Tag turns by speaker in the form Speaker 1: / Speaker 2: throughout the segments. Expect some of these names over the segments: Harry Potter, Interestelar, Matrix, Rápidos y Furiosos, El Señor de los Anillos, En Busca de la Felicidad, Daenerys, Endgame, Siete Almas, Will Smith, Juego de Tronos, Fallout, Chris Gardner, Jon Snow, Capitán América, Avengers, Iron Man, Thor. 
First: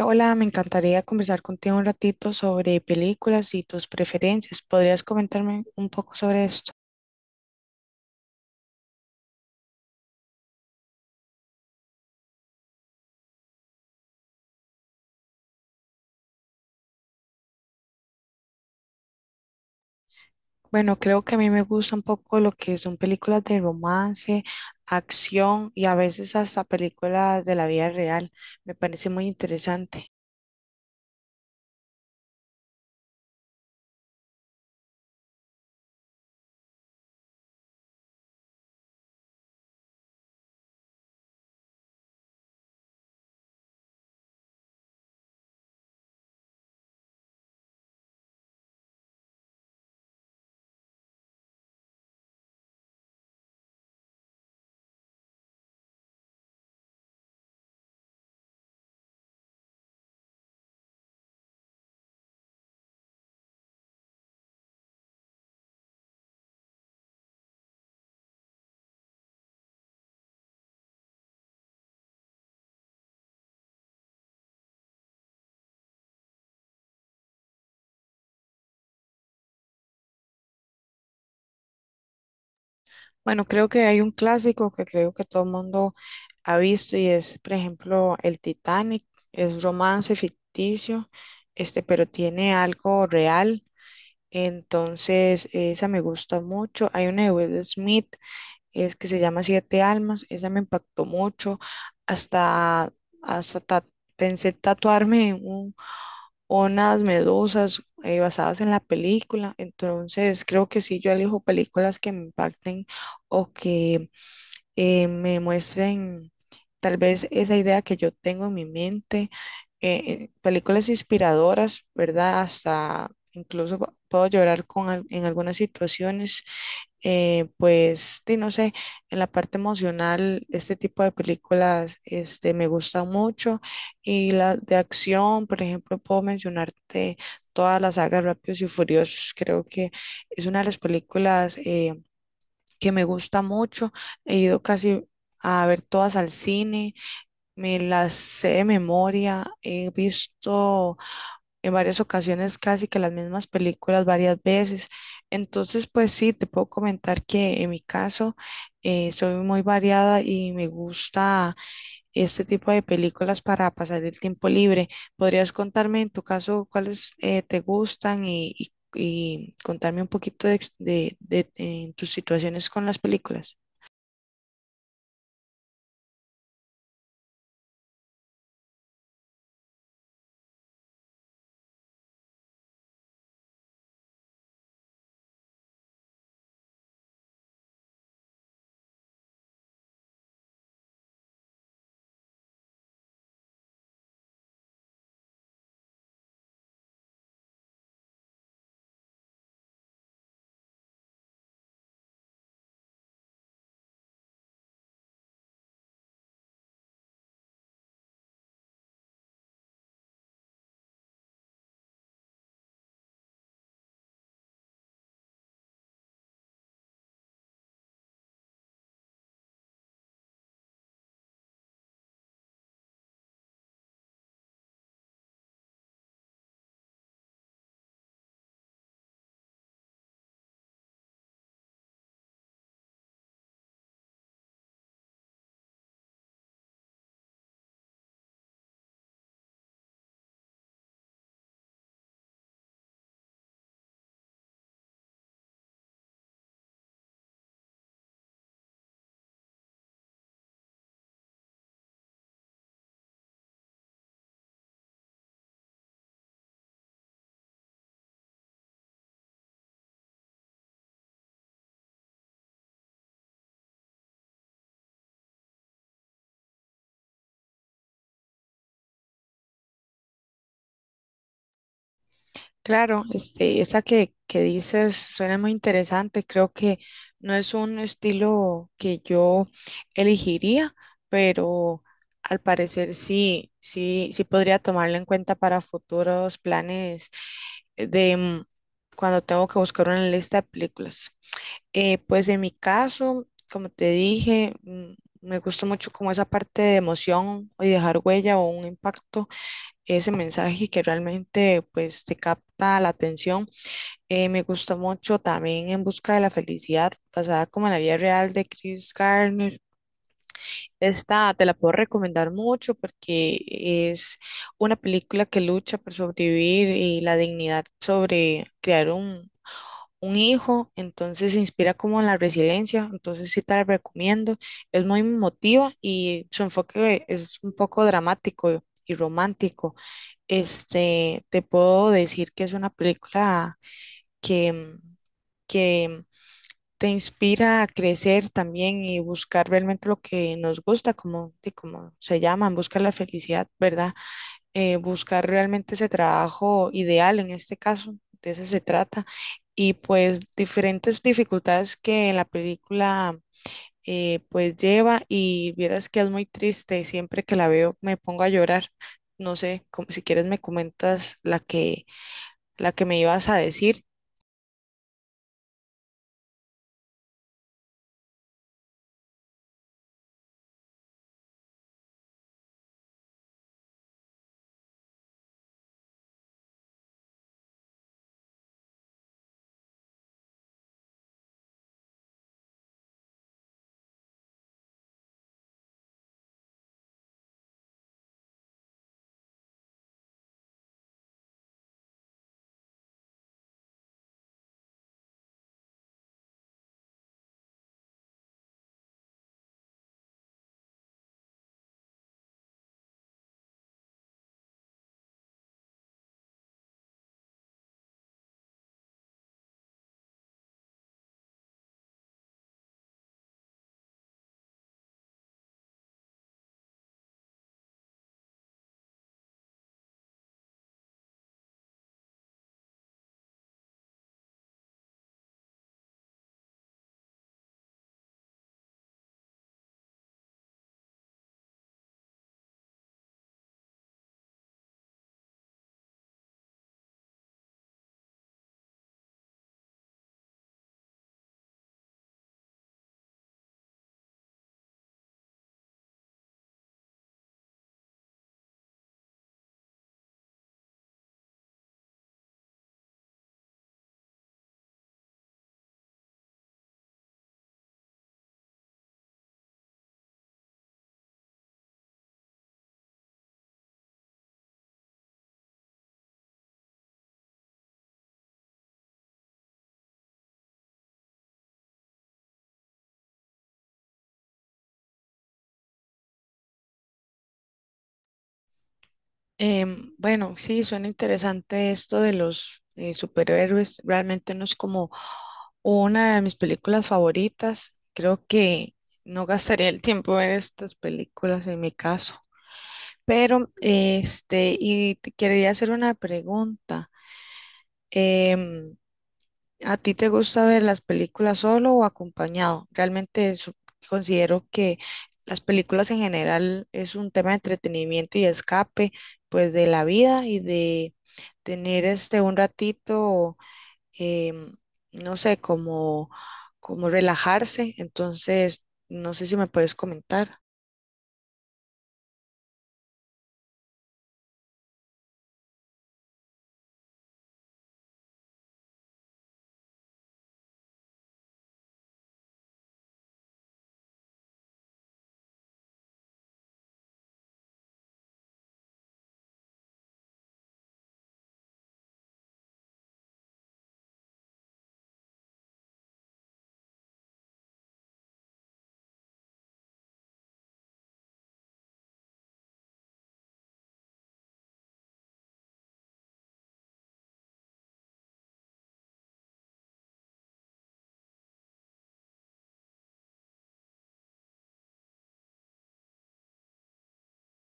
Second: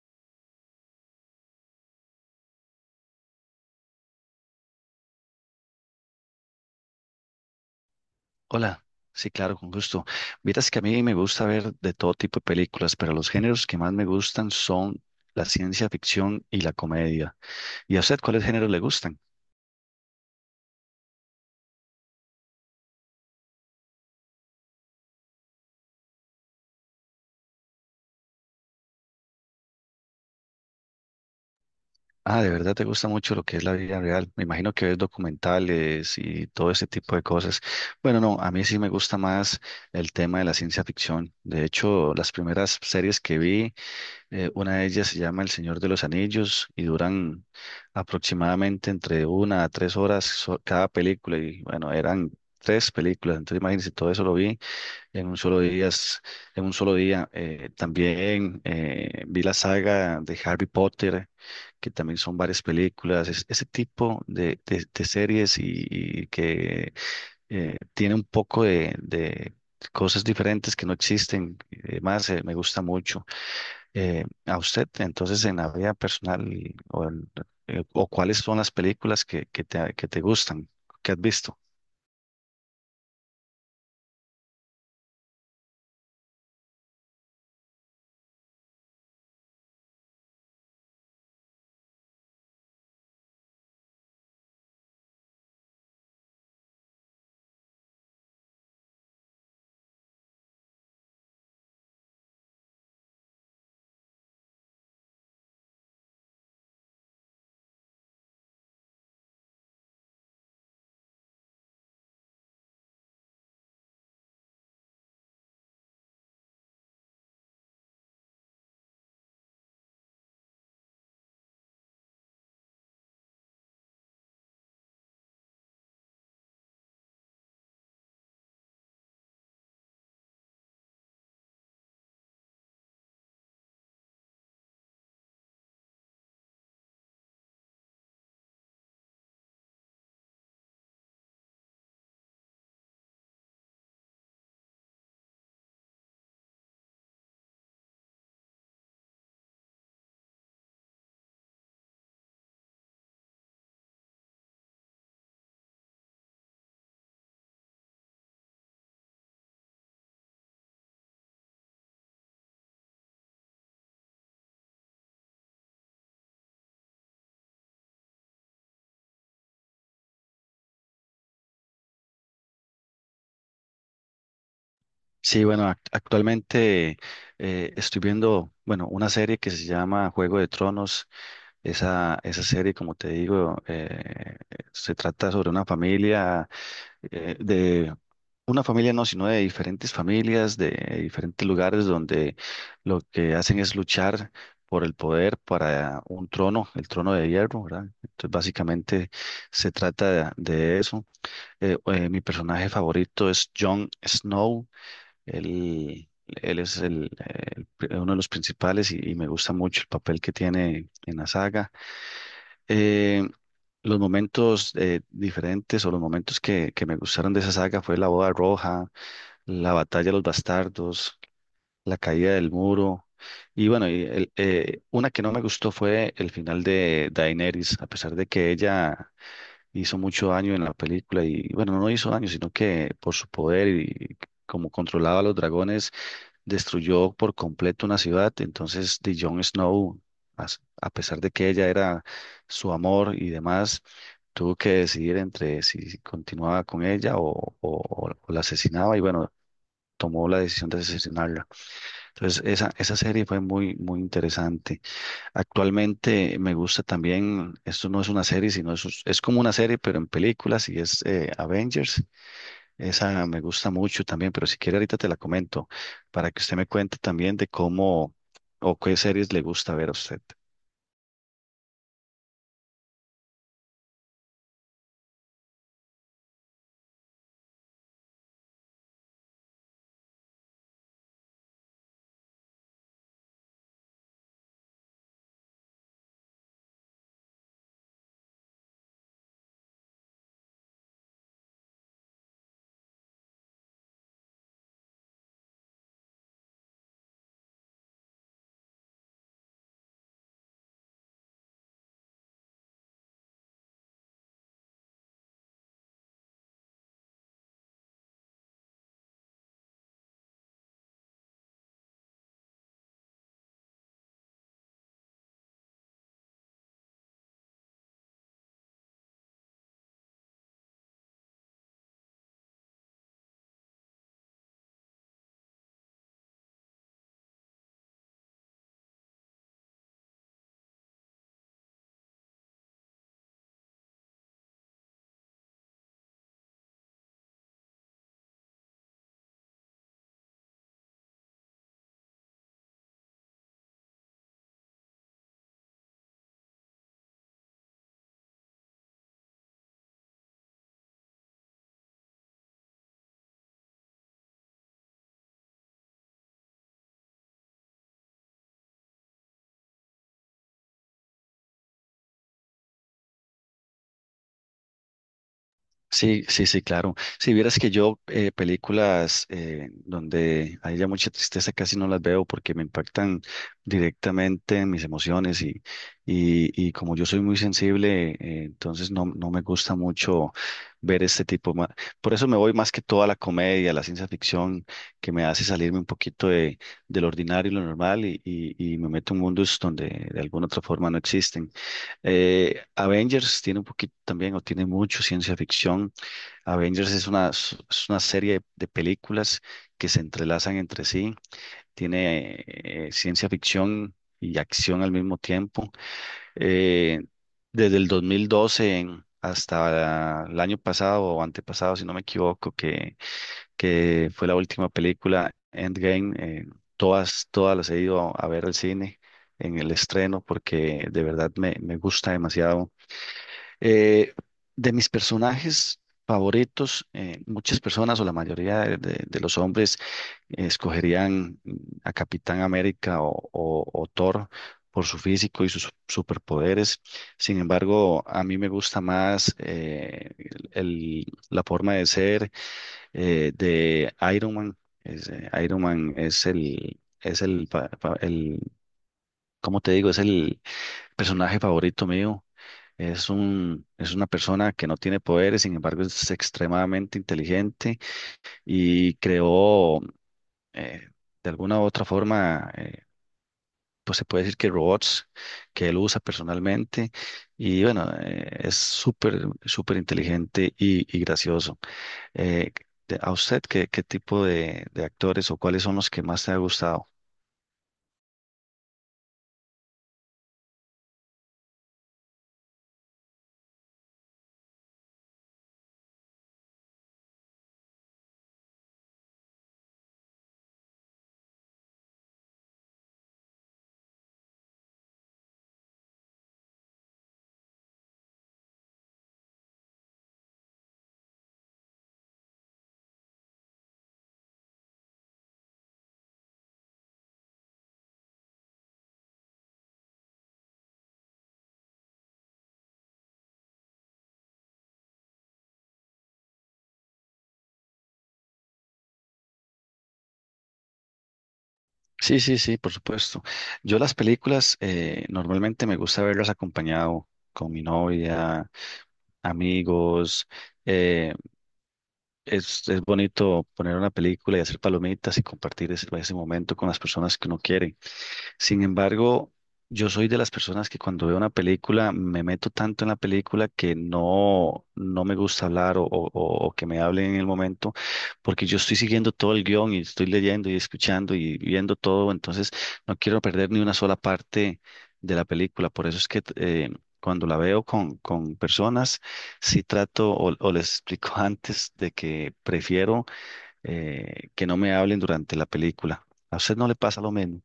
Speaker 1: Hola, me encantaría conversar contigo un ratito sobre películas y tus preferencias. ¿Podrías comentarme un poco sobre esto?
Speaker 2: Hola, sí, claro, con gusto. Vieras que a mí me gusta ver de todo tipo de películas, pero los géneros que más me gustan son la ciencia ficción y la comedia. ¿Y a usted cuáles géneros le gustan?
Speaker 1: Bueno, creo que a mí me gusta un poco lo que son películas de romance, acción y a veces hasta películas de la vida real. Me parece muy interesante.
Speaker 2: Ah, de verdad te gusta mucho lo que es la vida real. Me imagino que ves documentales y todo ese tipo de cosas. Bueno, no, a mí sí me gusta más el tema de la ciencia ficción. De hecho, las primeras series que vi una de ellas se llama El Señor de los Anillos y duran aproximadamente entre una a tres horas cada película. Y bueno, eran tres películas. Entonces imagínense, todo eso lo vi en un solo día. En un solo día. También vi la saga de Harry Potter, que también son varias películas. Ese tipo de, de series y que tiene un poco de cosas diferentes que no existen. Además, me gusta mucho a usted, entonces en la vida personal y- o, en- o cuáles son las películas que te gustan, que has visto.
Speaker 1: Bueno, creo que hay un clásico que creo que todo el mundo ha visto y es, por ejemplo, el Titanic. Es romance ficticio, este, pero tiene algo real. Entonces, esa me gusta mucho. Hay una de Will Smith, es que se llama Siete Almas, esa me impactó mucho. Hasta, hasta ta- Pensé tatuarme unas medusas basadas en la película. Entonces, creo que sí, yo elijo películas que me impacten o que me muestren tal vez esa idea que yo tengo en mi mente, películas inspiradoras, ¿verdad? Hasta incluso puedo llorar en algunas situaciones, pues, sí, no sé, en la parte emocional, este tipo de películas, me gustan mucho, y las de acción, por ejemplo, puedo mencionarte todas las sagas Rápidos y Furiosos, creo que es una de las películas que me gusta mucho. He ido casi a ver todas al cine, me las sé de memoria, he visto en varias ocasiones casi que las mismas películas varias veces. Entonces, pues sí, te puedo comentar que en mi caso soy muy variada y me gusta este tipo de películas para pasar el tiempo libre. ¿Podrías contarme en tu caso cuáles te gustan y contarme un poquito de en tus situaciones con las películas?
Speaker 2: Sí, bueno, actualmente estoy viendo, bueno, una serie que se llama Juego de Tronos. Esa serie, como te digo, se trata sobre una familia, de una familia no, sino de diferentes familias, de diferentes lugares donde lo que hacen es luchar por el poder para un trono, el trono de hierro, ¿verdad? Entonces, básicamente se trata de eso. Mi personaje favorito es Jon Snow, él, él es el, uno de los principales y me gusta mucho el papel que tiene en la saga. Eh, los momentos diferentes o los momentos que me gustaron de esa saga fue la boda roja, la batalla de los bastardos, la caída del muro. Y bueno, una que no me gustó fue el final de Daenerys, a pesar de que ella hizo mucho daño en la película y bueno, no hizo daño, sino que por su poder y como controlaba a los dragones, destruyó por completo una ciudad. Entonces, de Jon Snow, a pesar de que ella era su amor y demás, tuvo que decidir entre si continuaba con ella o, o la asesinaba y bueno, tomó la decisión de asesinarla. Entonces, esa serie fue muy, muy interesante. Actualmente me gusta también, esto no es una serie, sino es como una serie, pero en películas y es Avengers. Esa me gusta mucho también, pero si quiere ahorita te la comento para que usted me cuente también de cómo o qué series le gusta ver a usted.
Speaker 1: Claro, este, esa que dices suena muy interesante. Creo que no es un estilo que yo elegiría, pero al parecer sí, sí, sí podría tomarlo en cuenta para futuros planes de cuando tengo que buscar una lista de películas. Pues en mi caso, como te dije, me gusta mucho como esa parte de emoción y dejar huella o un impacto, ese mensaje que realmente pues te capta la atención. Me gustó mucho también En Busca de la Felicidad, basada como en la vida real de Chris Gardner. Esta te la puedo recomendar mucho porque es una película que lucha por sobrevivir y la dignidad sobre crear un hijo, entonces se inspira como en la resiliencia, entonces sí te la recomiendo, es muy emotiva y su enfoque es un poco dramático y romántico. Este, te puedo decir que es una película que que te inspira a crecer también y buscar realmente lo que nos gusta, como, de como se llaman, buscar la felicidad, ¿verdad? Buscar realmente ese trabajo ideal en este caso, de eso se trata. Y pues diferentes dificultades que la película pues lleva, y vieras que es muy triste, siempre que la veo me pongo a llorar. No sé, si quieres me comentas la que me ibas a decir.
Speaker 2: Sí, sí, sí, claro. Si vieras que yo películas donde haya mucha tristeza casi no las veo porque me impactan directamente en mis emociones y como yo soy muy sensible, entonces no, no me gusta mucho ver este tipo. Por eso me voy más que toda la comedia, la ciencia ficción, que me hace salirme un poquito de lo ordinario y lo normal y me meto en mundos donde de alguna otra forma no existen. Avengers tiene un poquito también o tiene mucho ciencia ficción. Avengers es una, es una serie de películas que se entrelazan entre sí, tiene ciencia ficción y acción al mismo tiempo. Eh, desde el 2012 hasta el año pasado o antepasado, si no me equivoco, que fue la última película Endgame, todas, todas las he ido a ver al cine en el estreno porque de verdad me, me gusta demasiado. Eh, de mis personajes favoritos, muchas personas o la mayoría de, de los hombres escogerían a Capitán América o, o Thor por su físico y sus superpoderes. Sin embargo, a mí me gusta más la forma de ser de Iron Man. Es, Iron Man es el, como te digo, es el personaje favorito mío. Es un, es una persona que no tiene poderes, sin embargo es extremadamente inteligente y creó eh, de alguna u otra forma, pues se puede decir que robots que él usa personalmente y bueno, es súper, súper inteligente y gracioso. Eh, ¿A usted qué, qué tipo de actores o cuáles son los que más te ha gustado?
Speaker 1: Bueno, sí, suena interesante esto de los superhéroes. Realmente no es como una de mis películas favoritas. Creo que no gastaría el tiempo en estas películas en mi caso. Pero, este, y te quería hacer una pregunta. Em, ¿A ti te gusta ver las películas solo o acompañado? Considero que las películas en general es un tema de entretenimiento y escape, pues de la vida y de tener este un ratito, em, no sé, como relajarse. Entonces, no sé si me puedes comentar.
Speaker 2: Sí, sí, sí, por supuesto. Yo las películas normalmente me gusta verlas acompañado con mi novia, amigos. eh, es bonito poner una película y hacer palomitas y compartir ese, ese momento con las personas que uno quiere. Sin embargo, yo soy de las personas que cuando veo una película me meto tanto en la película que no, no me gusta hablar o, o que me hablen en el momento porque yo estoy siguiendo todo el guión y estoy leyendo y escuchando y viendo todo, entonces no quiero perder ni una sola parte de la película. Por eso es que cuando la veo con personas, sí trato o les explico antes de que prefiero que no me hablen durante la película. ¿A usted no le pasa lo mismo?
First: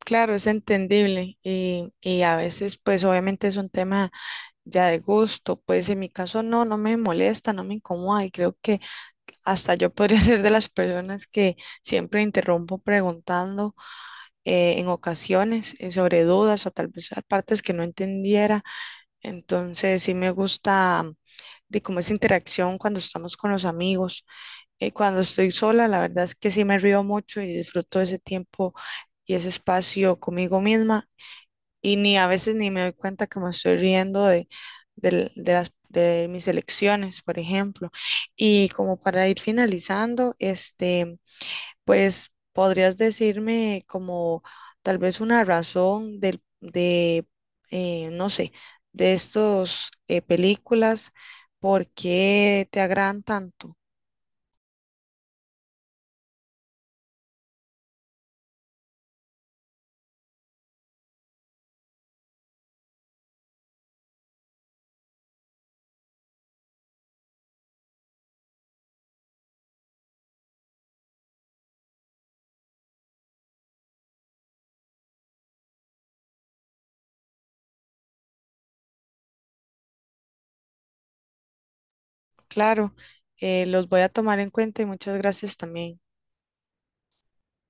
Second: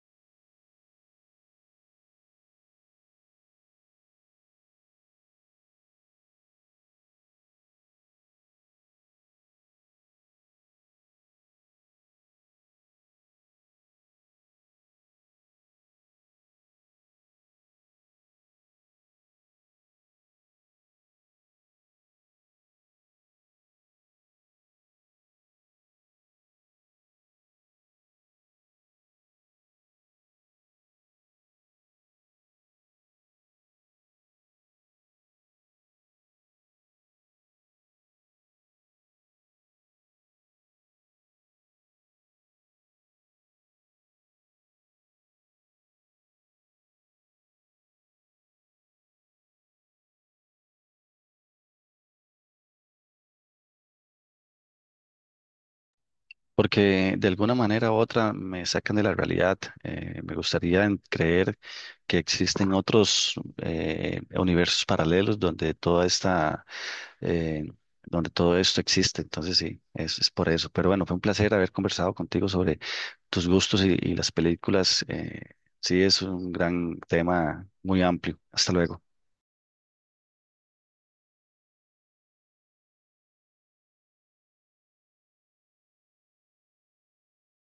Speaker 1: Claro, es entendible, y a veces pues obviamente es un tema ya de gusto, pues en mi caso no, no me molesta, no me incomoda y creo que hasta yo podría ser de las personas que siempre interrumpo preguntando, en ocasiones sobre dudas o tal vez a partes que no entendiera. Entonces sí me gusta, de cómo es interacción cuando estamos con los amigos. Cuando estoy sola, la verdad es que sí me río mucho y disfruto ese tiempo y ese espacio conmigo misma y ni a veces ni me doy cuenta que me estoy riendo de, del- de las, de mis elecciones, por ejemplo. Y como para ir finalizando, este, pues podrías decirme como tal vez una razón de no sé, de estos películas, por qué te agradan tanto.
Speaker 2: Porque de alguna manera u otra me sacan de la realidad. Me gustaría creer que existen otros universos paralelos donde toda esta, eh, donde todo esto existe. Entonces sí, es por eso. Pero bueno, fue un placer haber conversado contigo sobre tus gustos y las películas. Sí, es un gran tema muy amplio. Hasta luego.
Speaker 1: Claro, los voy a tomar en cuenta y muchas gracias también.